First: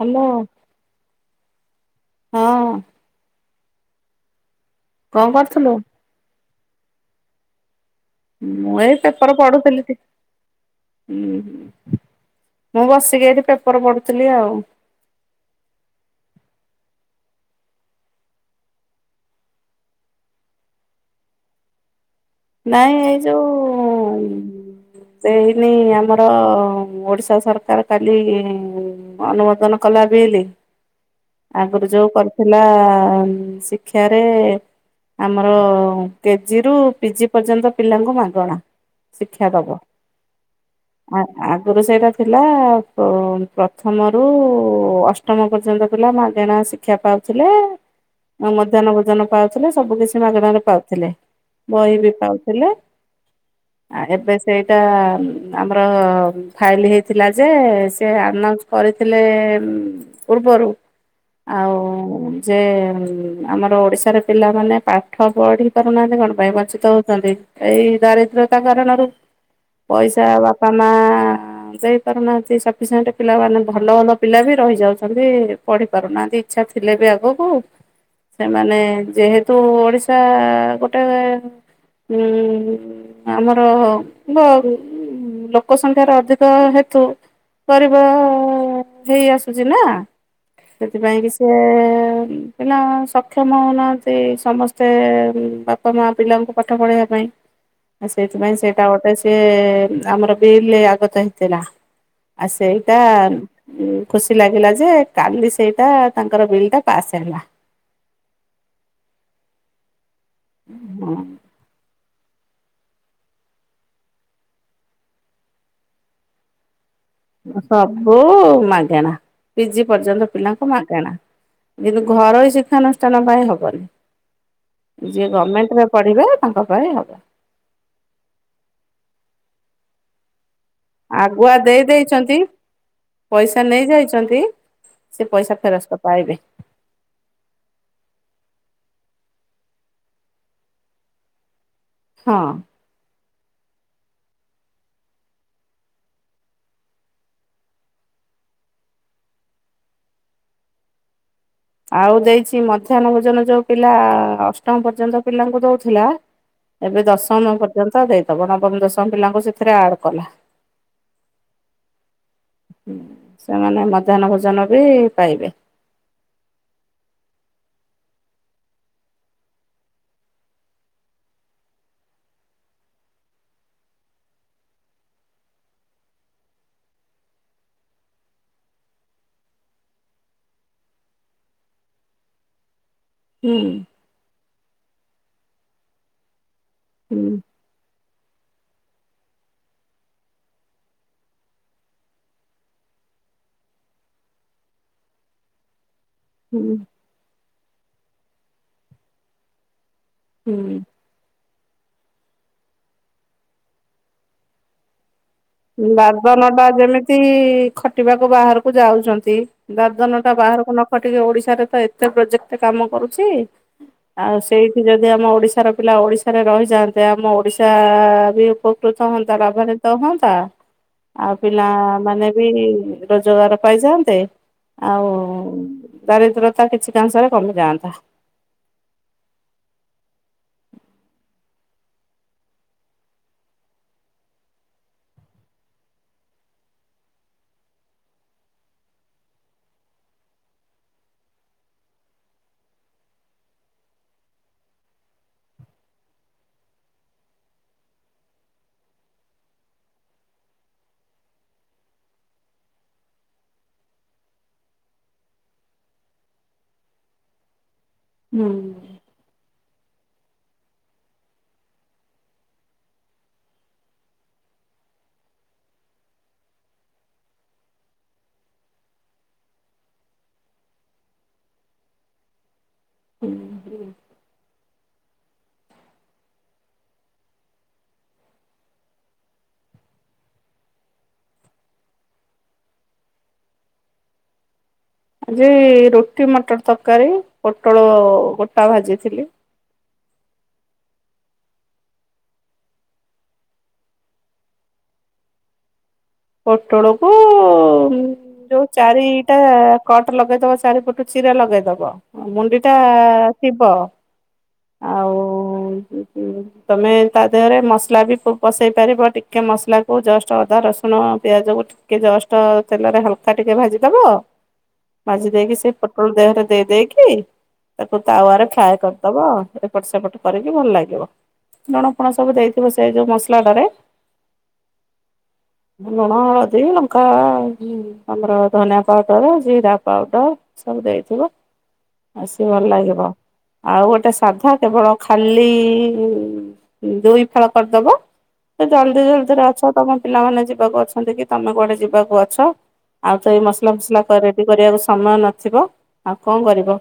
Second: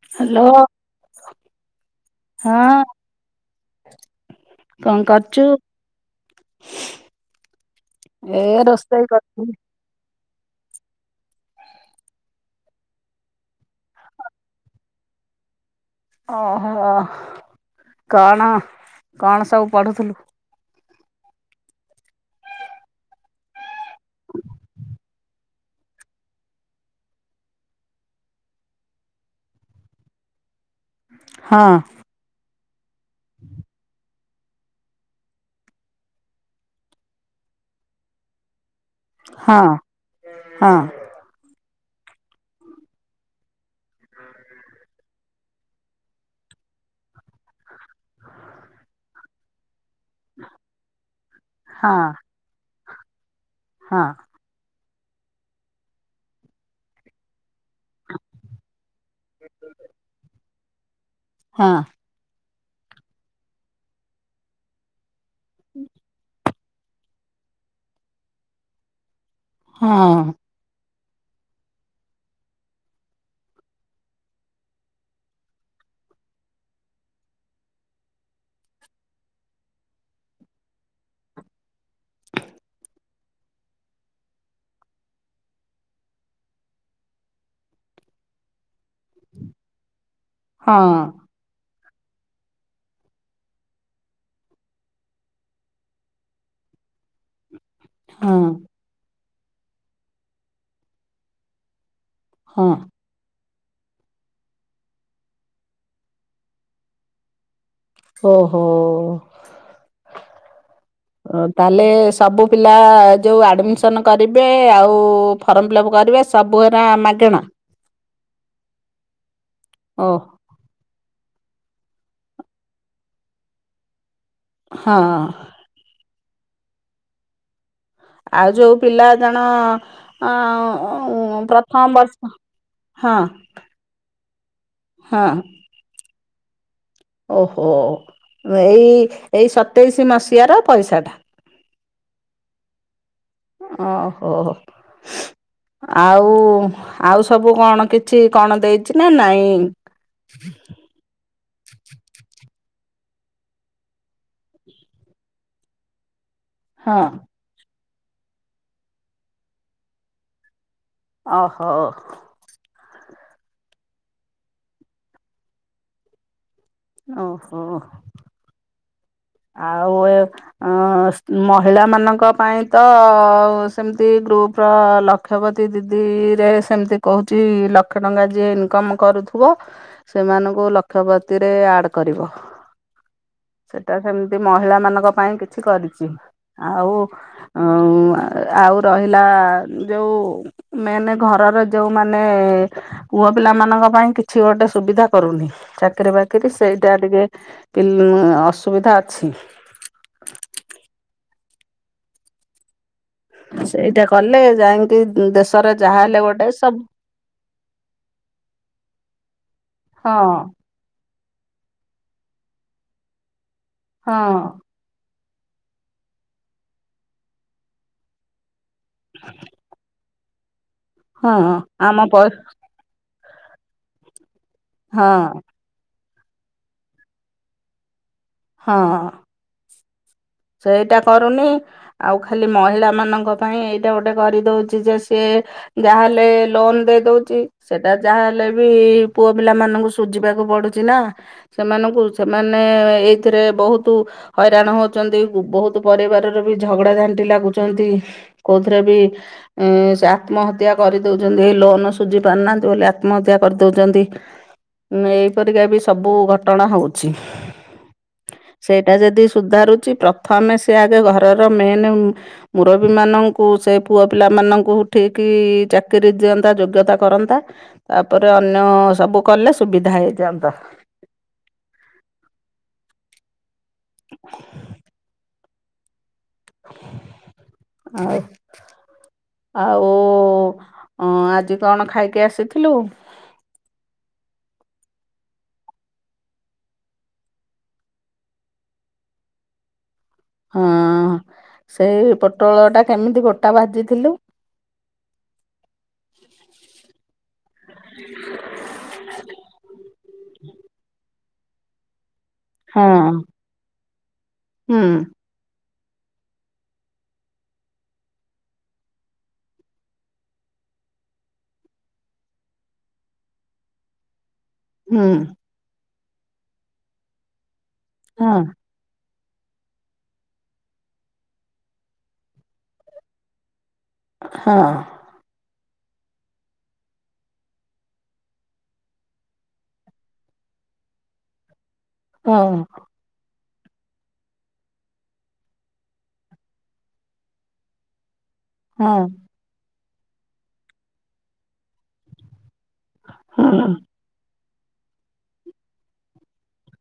Hello hello. ହଁ କଣ କରୁଚୁ? [inaudible] ମୁଁ ଏଇ ପେପର୍ ପଢୁଥିଲି ଟି ହୁଁ ହୁଁ, ମୁଁ ବସିକି ଏଠି ପେପର ପଢୁଥିଲି ଆଉ। ଓହୋ କଣ କଣ ସବୁ ପଢୁଥୁଲୁ? ନାଇଁ ଏଇ ଯୋଉଁ ସେଇନି ଆମର ଓଡ଼ିଶା ସରକାର କାଲିଇଁ ଅନୁମୋଦନ କଲା ବିଲ୍ଲ। ହଁ ଆଗରୁ ଯୋଉ କରିଥିଲା ଶିକ୍ଷା ରେ ଆମର କେଜିରୁ ପିଜି ପର୍ଯ୍ୟନ୍ତ ପିଲାଙ୍କୁ ମାଗଣା ଶିକ୍ଷା ହଁ ଦବ। ହଁ। ଆ ଆଗରୁ ସେଇଟା ଥିଲା ଆ ପ୍ରଥମରୁ ଅଷ୍ଟ ଅଷ୍ଟମ ପର୍ଯ୍ୟନ୍ତ ପିଲା ମାଗେଣା ଶିକ୍ଷା ପାଉଥିଲେ ମଧ୍ୟାହ୍ନ ଭୋଜନ ପାଉଥିଲେ ସବୁ କିଛି ମାଗଣାରେ ପାଉଥିଲେ ହଁ ବହିବି ପାଉଥିଲେ ଆ ହଁ ଏବେ ସେଇଟା ଆ ଆମର-ଅ ଫାଇଲ୍ ହେଇଥିଲା ଯେ, ସେ ଆନଉନ୍ସ କରିଥିଲେ-ଏ ପୂର୍ବରୁ ହଁ ଆଉ ଉଃ ଯେ ଆମର ଓଡିଶାରେ ପିଲାମାନେ ପା ପାଠ ପଢି ପାରୁନାହାନ୍ତି କଣ ପାଇଁ ବଞ୍ଚିତ ହଉଚନ୍ତି ଏଇ ଦାରିଦ୍ର୍ୟତା କାରଣରୁ। ହଁ ପଇସା ବାପା ମା ଆ ଦେଇ ପାରୁନାହାନ୍ତି ସଫିସିଣ୍ଟ ପିଲା ମାନେ ଭଲ ଭଲ ପିଲାବି ରହି ଯାଉଚନ୍ତି ପଢି ପାରୁନାହାନ୍ତି ଇଚ୍ଛା ଥିଲେବି ଆଗକୁ ସେମାନେ ଯେହେତୁ ଉଃ ଓଡିଶା [unintelligible] ଟ ଉଃ ଆମର। [unintelligible] ହୁଁ ଲୋକ ସଂଖ୍ୟାର ଅଧିକ ହେତୁ ପରିବା-ଅ ହେଇ ଆସୁଚିନା ସେଥିପାଇଁ କି ସେ ଏ ପିଲା ସକ୍ଷମ ହଉନାହାନ୍ତି ସମସ୍ତେ ଏ ବା ବାପା ମା ପିଲାଙ୍କୁ ପାଠ ପଢ଼େଇବା ପାଇଁ ଆଉ ହଁ। ସେଇଥିପାଇଁ ସେ ସେଟା ଗୋଟେ ସେ ଆମର ବିଲ୍ ଆଗତ ହେଇଥିଲା ଆଉ ହଁ ହଁ ସେଇଟା ଉମ ଉ ଖୁସି ଲାଗିଲାଯେ କାଲି ସେଇଟା ତାଙ୍କର ବିଲ୍ ଟା ପାସ୍ ହେଲା। ଓହୋ। ହୁଁ [inaudible] ତାହେଲେ ସବୁ ପିଲା ଯେଉ ଆଡ଼ମିସନ୍ କରିବେ ଆଉ ଫର୍ମ ଫିଲ୍ଅପ୍ କରିବେ ଏସବୁଏରା ମାଗଣା ସବୁ-ଉ ମାଗେଣା ପିଜି ଓ ପର୍ଯ୍ୟନ୍ତ ପିଲାଙ୍କୁ ମାଗଣା। କିନ୍ତୁ ଘରୋଇ ଶିକ୍ଷାନୁଷ୍ଠାନ ପାଇଁ ହଁ ହବନି ଯିଏ ଗମେଣ୍ଟରେ ପଢିବେ, ତାଙ୍କ ପାଇଁ ହବ। ଆଉ, ଯଉ ପିଲା ଜଣ-ଅ-ଅଁ ଆଗୁଆ ଦେଇ ଦେଇଛନ୍ତି, ହଁ ପଇସା ସେ ନେଇ ଯାଇଛନ୍ତି ହଁ ସେ ପଇସା ଫେରସ୍ତ ପାଇବେ। ଓହୋ ଏଇ, ଏଇ ସତେଇଶୀ ମସିହାର ପଇସାଟା। ହଁ। ଓହୋ। ଆଉ-ଆଉ ସବୁ କଣ କିଛି କଣ ଦେଇଚି ନା ନାଇଁ? ଆଉ ଦେଇଚି ମଧ୍ୟାହ୍ନ ଭୋଜନ ଯୋଉ ପିଲା ଅଷ୍ଟମ ପର୍ଯ୍ୟନ୍ତ ପିଲାଙ୍କୁ ଦଉଥିଲା ଏବେ ହଁ। ଦଶମ ପର୍ଯ୍ୟନ୍ତ ଦେଇଦବ, ନବମ ଦଶମ ପିଲାଙ୍କୁ ସେଥିରେ ଆଡ୍ କଲା। ଅହୋ। ସେମାନେ ମଧ୍ୟାହ୍ନ ଭୋଜନ ବି ପାଇବେ। ଓହୋ। ଆଉ ଏ ଅଁ ମହିଳାମାନଙ୍କ ପାଇଁ ତ ଆଉ ସେମ୍ତି ଗ୍ରୁପର ଲ କ୍ଷପତି ଦିଦିରେ ସେମ୍ତି କହୁଚି ଲକ୍ଷେ ଟଙ୍କା ଯିଏ ଇନ୍କମ୍ କରୁଥିବ ସେମାନଙ୍କୁ ଲକ୍ଷପତିରେ ଆଡ୍ କରିବ। ହୁଁ। ତ ସେମ୍ତି ମହିଳାମାନଙ୍କ ପାଇଁ କିଛି କରିଚି, ଆଉ ହୁଁ ଉଁ ଆଉ ରହିଲା ଯୋଉ ମେନେ ଘରର ଯୋଉମାନେ ପୁଅ ପିଲାମାନଙ୍କ ପାଇଁ କିଛି ଗୋଟେ ସୁବିଧା କରୁନି, ଚାକିରି ବା କିରି ସେଇଟା ଟିକେ [unintelligible] ଅସୁବିଧା ଅଛି। ହୁଁ। ସେଇଟା କଲେ ଯାଇଙ୍କି ଦେଶ୍ ଦାଦନ ଟା ଯେମି ତି ଖଟିବାକୁ ବାହାରକୁ ଯାଉଚନ୍ତି, ଦାଦନ ହଁ ଟା ବାହାରକୁ ନ ଖଟିକି ଓଡ଼ିଶାରେ ତ ଏତେ ପ୍ରୋଜେକ୍ଟ କାମ କରୁଚି, ହଁ ଆଉ ସେଇ ଯଦି ଆମ ଓଡ଼ିଶାର ପିଲା ଓଡ଼ିଶାରେ ରହିଯାଆନ୍ତେ, ଆମ ଓଡ଼ିଶା ବି ଉପ କୃତ ହୁଅନ୍ତା [unintelligible] ତ ହୁଅନ୍ତା ଆଉ ହଁ ଆମ ପ ପିଲାମାନେ ବି ରୋଜଗାର ପାଇଯାଆନ୍ତେ, ଆଉ ହଁ ଦାରିଦ୍ର୍ୟତା କିଛି କାଂଶରେ କମିଯାଆନ୍ତା। ହଁ। ସେଇଟା କରୁନି ଆଉ ଖାଲି ମହିଳା ମାନଙ୍କ ପାଇଁ ଏଇଟା ଗୋଟେ କରିଦଉଚି ଯେ ସିଏ ଯାହାହେଲେ ଲୋନ୍ ଦେଇଦଉଚି ସେଟା ଯାହା ହେଲେ ବି ପୁଅ ପିଲାମାନଙ୍କୁ ସୁଝିବାକୁ ପଡ଼ୁ ଚିନା ସେମାନଙ୍କୁ ସେମାନେ ଏଇଥିରେ ବହୁତୁ ହଇରାଣ ହଉ ଚନ୍ତି, ବହୁତ୍ ପରିବାରରେ ବି ଝଗଡ଼ା ଝାଣ୍ଟି ଲାଗୁଚନ୍ତି କୋଉଥିରେ ବି ଏଁ ସେ ଆତ୍ମହତ୍ୟା କରିଦଉଚନ୍ତି, ଏ ଲୋନ ସୁଝି ପାରୁନାହାନ୍ତି ବୋଲି ଆତ୍ମହତ୍ୟା କରିଦଉଚନ୍ତି। ମାନେ ଏହିପରିକା ବି ସବୁ ଘଟଣା ହୋଉଛି। ହୁଁ ସେଇଟା ଯଦି ସୁଧାରୁଚି ପ୍ରଥମେ ସେ ଆଗେ ଘରର ମେନ୍ ଉଁ ମୁରବୀ ମାନଙ୍କୁ ସେ ପୁଅ ପିଲାମାନଙ୍କୁ ଠିକି ଚାକିରି ଦିଅନ୍ତା ଯୋଗ୍ୟତା କରନ୍ତା। ତାପରେ ଅନ୍ୟ ସବୁ କଲେ ସୁବିଧା ହେଇଯାଆନ୍ତା। ହୁଁ। ଆଉ ଆଉ ଉଁ ଆଜି କଣ ଖାଇକି ଆସିଥିଲୁ? ଆଜି ରୁଟି ମଟର ତରକାରୀ ପୋଟଳ ଗୋଟା ଭାଜିଥିଲି। ହଁ, ସେଇ ପୋଟଳ ଟା କେମିତି ଗୋଟା ଭାଜିଥିଲୁ? ପୋଟଳକୁ ଯୋଉ ଚାରିଟା କଟ ଲଗେଇଦବ ଚାରିପଟୁ ଚିରା ଲଗେଇଦବ ମୁଣ୍ଡି ଟା ହଁ ଥିବ ହୁଁ ଆଉ ହଁ ତମେ ତା ଦେହରେ ମସଲା ବି ପସେଇ ପାରିବ ଟିକେ ମସଲା କୁ ଜଷ୍ଟ ଅଦା ରସୁ ଣ ପିଆଜ କୁ ଟିକେ ଜଷ୍ଟ ତେଲରେ ହାଲକା ଟିକେ ଭାଜିଦବ। ହୁଁ ମାଜି ଦେଇକି ସେ ପୋଟଳ ଦେହରେ ଦେଇ ଦେଇକି ତାକୁ ହଁ ତାୱାରେ ଫ୍ରାଏ କରିଦ ଦବ ଏପଟ ସେପଟ କରିକି ଭଲ ଲାଗିବ ଲୁଣ ଫୁଣ ସବୁ ଦେଇଥିବ ସେ ଯୋଉ ମସଲାଟାରେ ହଁ। ଲୁଣ ହଳଦୀ ଲଙ୍କା ଆମର ଧନିଆ ପାଉଡ଼ର ଜିରା ପାଉଡ଼ର ସବୁ ଦେଇଥିବ ଆ ହଁ ସେ ଭଲ ଲାଗିବ। ଆଉ ଗୋଟେ ସାଧା କେବଳ ଖାଲି ଦୁଇ ଫାଳ କରିଦେବ। ସେ ହଁ ଜଲଦି ଜଲଦିରେ ଅଛ ତମ ପିଲାମାନେ ଯିବାକୁ ଅଛନ୍ତି କି ତମେ କୁଆଡ଼େ ଯିବାକୁ ଅଛ ଆଉ ତ ଏଇ ହଁ ମସଲା ଫସଲା କ ରେଡ଼ି କରିବାକୁ ସମୟ ନଥିବ ଆଉ କଣ କରିବ?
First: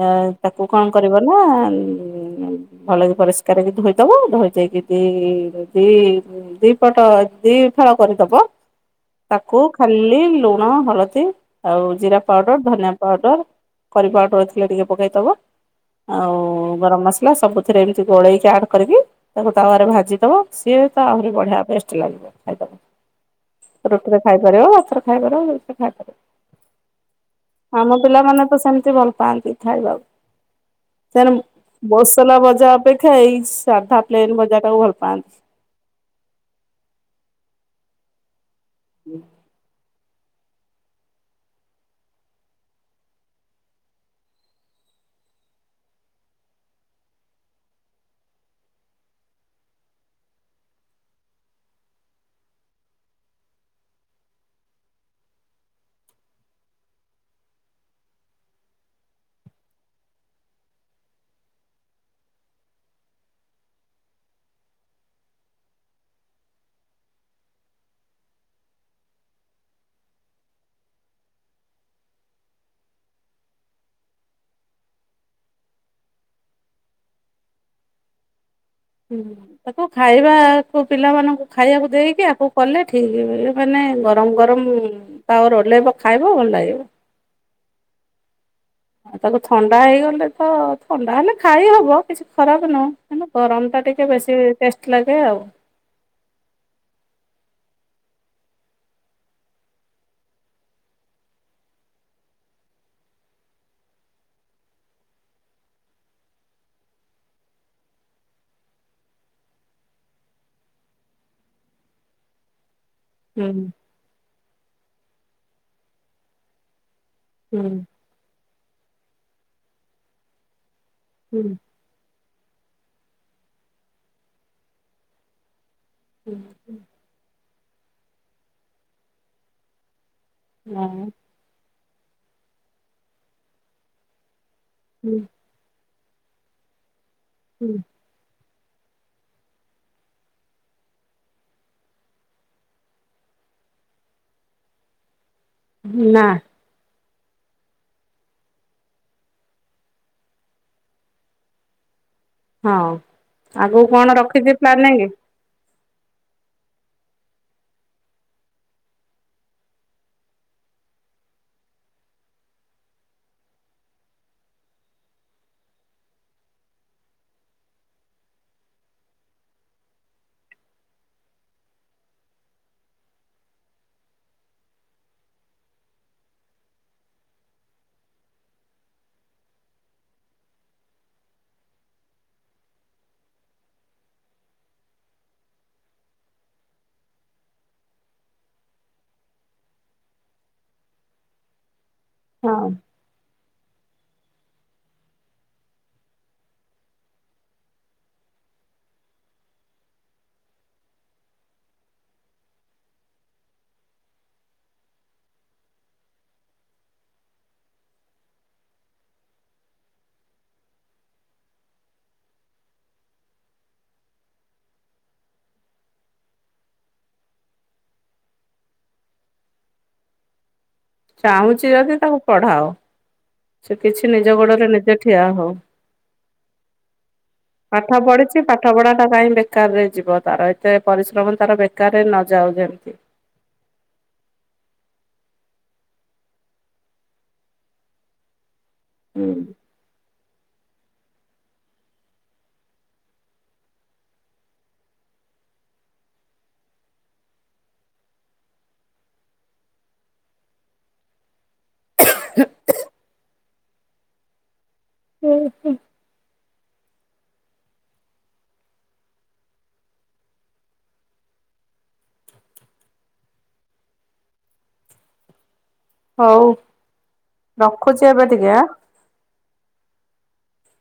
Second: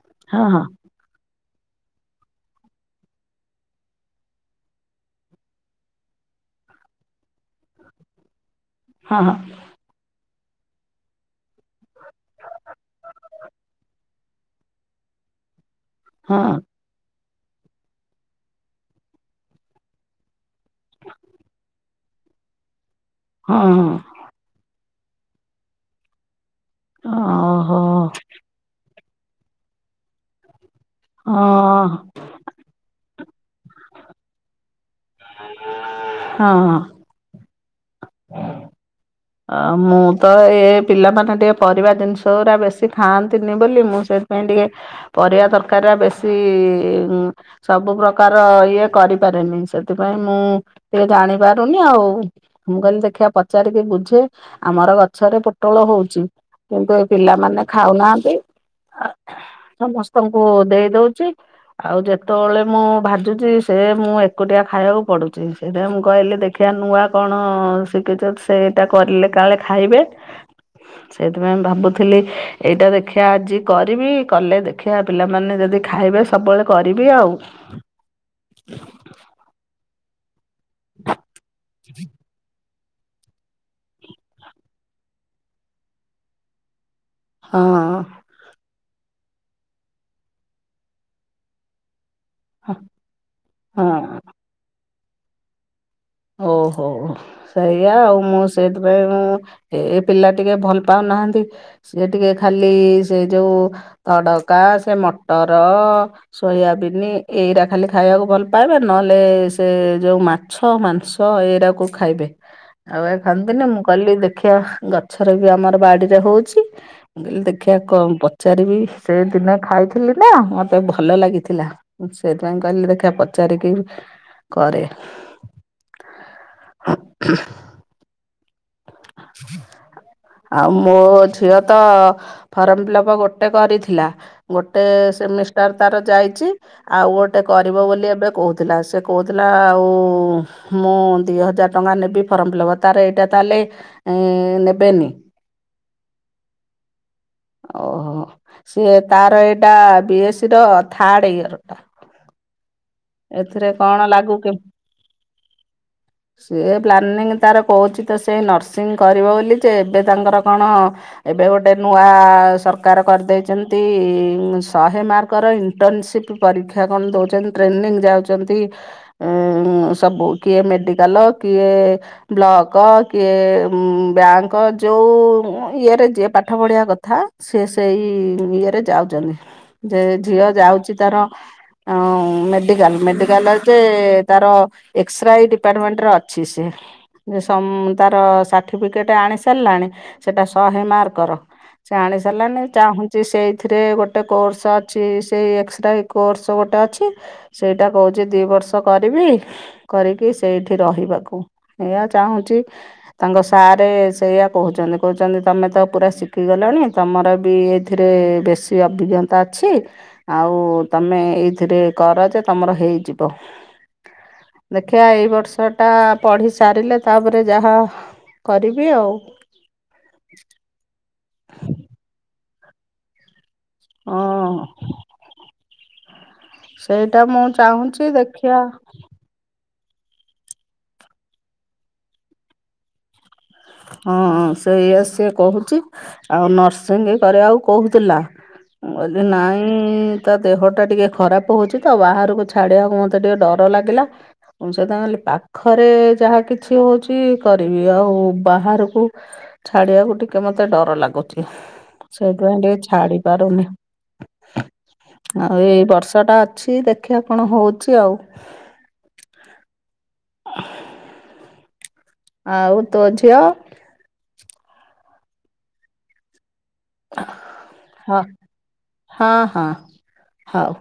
ଇଆ ହଁ ହଁ ତାକୁ କଣ କରିବ ନା ଭଲକି ପରିଷ୍କାର ହେକି ଧୋଇଦବ ଧୋଇ ଦେଇକି ଦି ଦି ଦିପଟ ଦିଫାଳ କରିଦବ ହଁ ତାକୁ ଖାଲି ଲୁଣ ହଳଦୀ ଆଉ ଜିରା ପାଉଡ଼ର ଧନିଆ ପାଉଡ଼ର କରି ପାଉଡ଼ର ଥିଲେ ଟିକେ ପକେଇଦବ ଆଉ ହଁ ଗରମ ମସଲା ସବୁଥିରେ ଏମିତି ଗୋଳେଇକି ଆଡ୍ କରିକି ତାକୁ ତାୱରେ ଭାଜି ଦବ ସିଏ ତ ଆହୁରି ବଢିଆ ପେଷ୍ଟ ଲାଗିବ। ଖାଇ ହଁ ରୁଟିରେ ଖାଇପାରିବ ଭାତରେ ଖାଇପାରିବ ଯୋଉଥିରେ ଖାଇପାରିବ। ଓହୋ ଆମ ପିଲାମାନେ ତ ସେମତି ଭଲ ପାଆନ୍ତି ଖାଇବାକୁ ସେ ହଁ ବସଲା ଭଜା ଅପେକ୍ଷା ଏଇ ସାଧା ପ୍ଲେନ ଭଜା ଟାକୁ ଭଲ ପାଆନ୍ତି। ହଁ ହୁଁ ଅ ମୁଁ ତ ଏ ପିଲାମାନେ ଟିକେ ପରିବା ଜିନିଷ ଗା ବେଶୀ ଖାଆନ୍ତିନି ବୋଲି ମୁଁ ସେ ପାଇଁ ଟିକେ ପରିବା ଦରକାର ଟ ବେଶୀ ସବୁ ପ୍ରକାର ଇଏ କରିପାରେନି ସେଥିପାଇଁ ମୁଁ ଟିକେ ଜାଣି ପାରୁନି ଆଉ ମୁଁ କହିଲି ଦେଖିବା ପଚାରିକି ବୁଝି ଆମର ଗଛରେ ପୋଟଳ ହଉଛି କିନ୍ତୁ ଏ ପିଲାମାନେ ଖାଉନାହାନ୍ତି। ସମସ୍ତଙ୍କୁ ଦେଇ ଦଉଛି ଆଉ ଯେତେବେଳେ ମୁଁ ଭାଜୁଛି ସେ ମୁଁ ଏକୁଟିଆ ଖାଇବାକୁ ପଡୁଛି। ସେବେ ମୁଁ କହିଲି ଦେଖିବା ନୂଆ କଣ ଶିଖିଛ ସେ କରିଲେ କାଳେ ଖାଇବେ ସେଇଥିପାଇଁ ଭାବୁଥିଲି ଏଇଟା ଦେଖିବା ଆଜି କରିବି କଲେ ଦେଖିବା ପିଲାମାନେ ଯଦି ଖାଇବେ ସବୁବେଳେ କରିବି ଆଉ। ହୁଁ ତାକୁ ଖାଇବାକୁ ପିଲାମାନଙ୍କୁ ଖାଇବାକୁ ଦେଇକି ଆକୁ କଲେ ଠିକ୍ ମାନେ ଗରମ ଗରମ ତାୱର ଓହ୍ଲେଇବ ଖାଇବ ଭଲ ଲାଗିବ। ହଁ ଆଉ ତାକୁ ଥଣ୍ଡା ହେଇଗଲେ ତ ଥଣ୍ଡା ହେଲେ ଖାଇ ହବ କିଛି ଖରାପ ନୁହଁ କ ଗରମ ଟା ଟିକେ ହଁ। ବେଶୀ ଟେଷ୍ଟ ଲାଗେ ଆଉ। ଓହୋ ସେଇଆ ଆଉ ମୁଁ ସେଇଥିପାଇଁ ଏ ପିଲା ଟିକେ ଭଲ ପାଉନାହାନ୍ତି ସିଏ ଟିକେ ଖାଲି ସେ ଯୋଉ ତଡକା ସେ ମଟର ସୋୟାବିନ୍ ଏଇଟା ଖାଲି ଖାଇବାକୁ ଭଲ ପାଇବା ନହେଲେ ସେ ଯୋଉ ମାଛ ମ ସ ଏଇଟାକୁ ଖାଇବେ। ଆଉ ଏ ହୁଁ ଖାନ୍ତିନି ମୁଁ କଲି ଦେଖିବା ଗଛରେ ବି ଆମର ବାଡିରେ ହଉଛି। ମୁଁ କହିଲି ହୁଁ ଦେଖିବା ଚାରିବି ସେ ଦିନେ ଖାଇଥିଲି ନା ମତେ ଭଲ ଲାଗିଥିଲା। ହୁଁ ମୁଁ ସେଇଥିପାଇଁ କହିଲି ଦେଖିଆ ପଚାରିକି କରେ। ହୁଁ। ହ ଆଉ ମୋ ହଁ ଝିଅ ତ ଫର୍ମ ଫିଲ୍ପ ଗୋଟେ କରିଥିଲା। ଗୋଟେ ହୁଁ ସେମି ତାର ତାର ଯାଇଛି ଆଉ ଗୋଟେ ହୁଁ କରିବ ବୋଲି ଏବେ କହୁ ଥିଲା। ସେ କହୁଥିଲା ଆଉ ମୁଁ ଦୁଇ ହଜାର ଟଙ୍କା ନେବି ଫର୍ମ ଫିଲ୍ଅପ୍। ତାର ଏଇଟା ତା ହେଲେ ନେବେନି? ନା। ଓହୋ। ସିଏ ତାର ଏଇଟା ବି ଏସ୍ ସ ର ଥାର୍ଡ ଇୟର ଟା। ହଁ ଆଗକୁ କଣ ରଖିଛି ପ୍ଲାନିଂ? ସେ ପ୍ଲାନିଂ ତାର କହୁଛି ତ ସେଇ ନର୍ସିଂ କରିବ ବୋଲି ଯେ ଏବେ ତାଙ୍କର କଣ ଏବେ ଗୋଟେ ନୂଆ ସରକାର କରିଦେଇଛନ୍ତି, ଶହେ ମାର୍କର ଇଣ୍ଟର୍ନସିପ୍ ପରୀକ୍ଷା କଣ ଦଉଛନ୍ତି। ଟ୍ରେନିଂ ଯାଉଛନ୍ତି। ଉ ସବୁ। କିଏ ମେଡିକାଲ କିଏ ବ୍ଲକ କିଏ ବ୍ୟାଙ୍କ ଯୋଉ ଇଏରେ ଯିଏ ପାଠ ପଢିବା କଥା ସେ ସେଇ ଇଏରେ ଯାଉଛନ୍ତି। ଯେ ଝିଅ ଯାଉଛି ତାର ଆ ମେ ମେକାଲ ମେଡିକାଲ ଯେ ତାର ଏକ୍ସରୋଇ ଡିପାର୍ଟମେଣ୍ଟରେ ଅଛି ସେ। ଯେ ସମ୍ ତାର ସାର୍ଟିଫିକେଟ୍ ଆଣି ସାରିଲାଣି ସେଟା ଶହେ ମାର୍କର। ସେ ଆଣି ସାରିଲାଣି। ହଁ ଚାହୁଁ ସେଇଥିରେ ଗୋଟେ କୋର୍ସ ଅଛି ସେଇ ଏକ୍ସରାଇ କୋର୍ସ ଗୋଟେ ଅଛି। ସେଇଟା କହୁଛି ଦି ବର୍ଷ କରିବି। କରିକି ସେଇଠି ରହିବାକୁ ଏଇଆ ଚାହୁଁଛି ତାଙ୍କ ସାର୍ ସେଇଆ କହୁଛନ୍ତି, କହୁଛନ୍ତି ତମେ ତ ପୁରା ଶିଖିଗଲଣି ତମର ବି ଏଥିରେ ବେଶୀ ଅଭିଜ୍ଞତା ଅଛି ଆଉ ତମେ ଏଇଥିରେ କର ଯେ ତମର ହେଇଯିବ। ଦେଖିବା ଏଇ ବର୍ଷଟା ପଢ଼ି ସାରିଲେ ତାପରେ ଯାହା କରିବି ଆଉ। ଚାହୁଁଛି ଯଦି ତାକୁ ପଢାଅ ସେ କିଛି ନିଜ ହଁ ଗୋଡରେ ନିଜେ ଠିଆ ହଉ। ସେଇଟା ମୁଁ ପାଠ ଚାହୁଁଛି ପଢିଛି ଦେଖିବା ପାଠ ପଢା କାଇହିଁ ବେକାର ରେ ଯିବ, ତାର ଏତେ ପରିଶ୍ରମ ତାର ବେକାରରେ ନଯାଉ ଯେମିତି। ହଁ ସେଇଆ ସିଏ କହୁଛି ଆଉ ନର୍ସିଂ କରିବାକୁ କହୁଥିଲା। ମୁ କହିଲି ନାଇଁ ଉୁଁ ତା ଦେହ ଟା ଟିକେ ଖରାପ ହଉଛି ତ, ବାହାରକୁ ଛାଡିବାକୁ ମତେ ଟିକେ ଡର ଲାଗିଲା। ମୁଁ ସେଇଥି ପାଇଁ କହିଲି ପାଖରେ ଯାହା କିଛି ହଉଛି କରିବି। ଆଉ ବାହାରକୁ ଛାଡ଼ିବାକୁ ଟିକେ ମୋତେ ଡର ଲାଗୁଛି। ସେଇଥିପାଇଁ ଟିକେ ଛାଡି ପାରୁନି। ହୁଁ। ଆଉ ଏଇ ବର୍ଷଟା ଅଛି ଦେଖିବା କଣ ହଉଛି ଆଉ। ଆଉ ତୋ ଝିଅ? ହଉ ରଖୁଚି ହଁ ଏବେ ଟିକେ ଆଁ। ହଁ ହଁ ହୋଉ।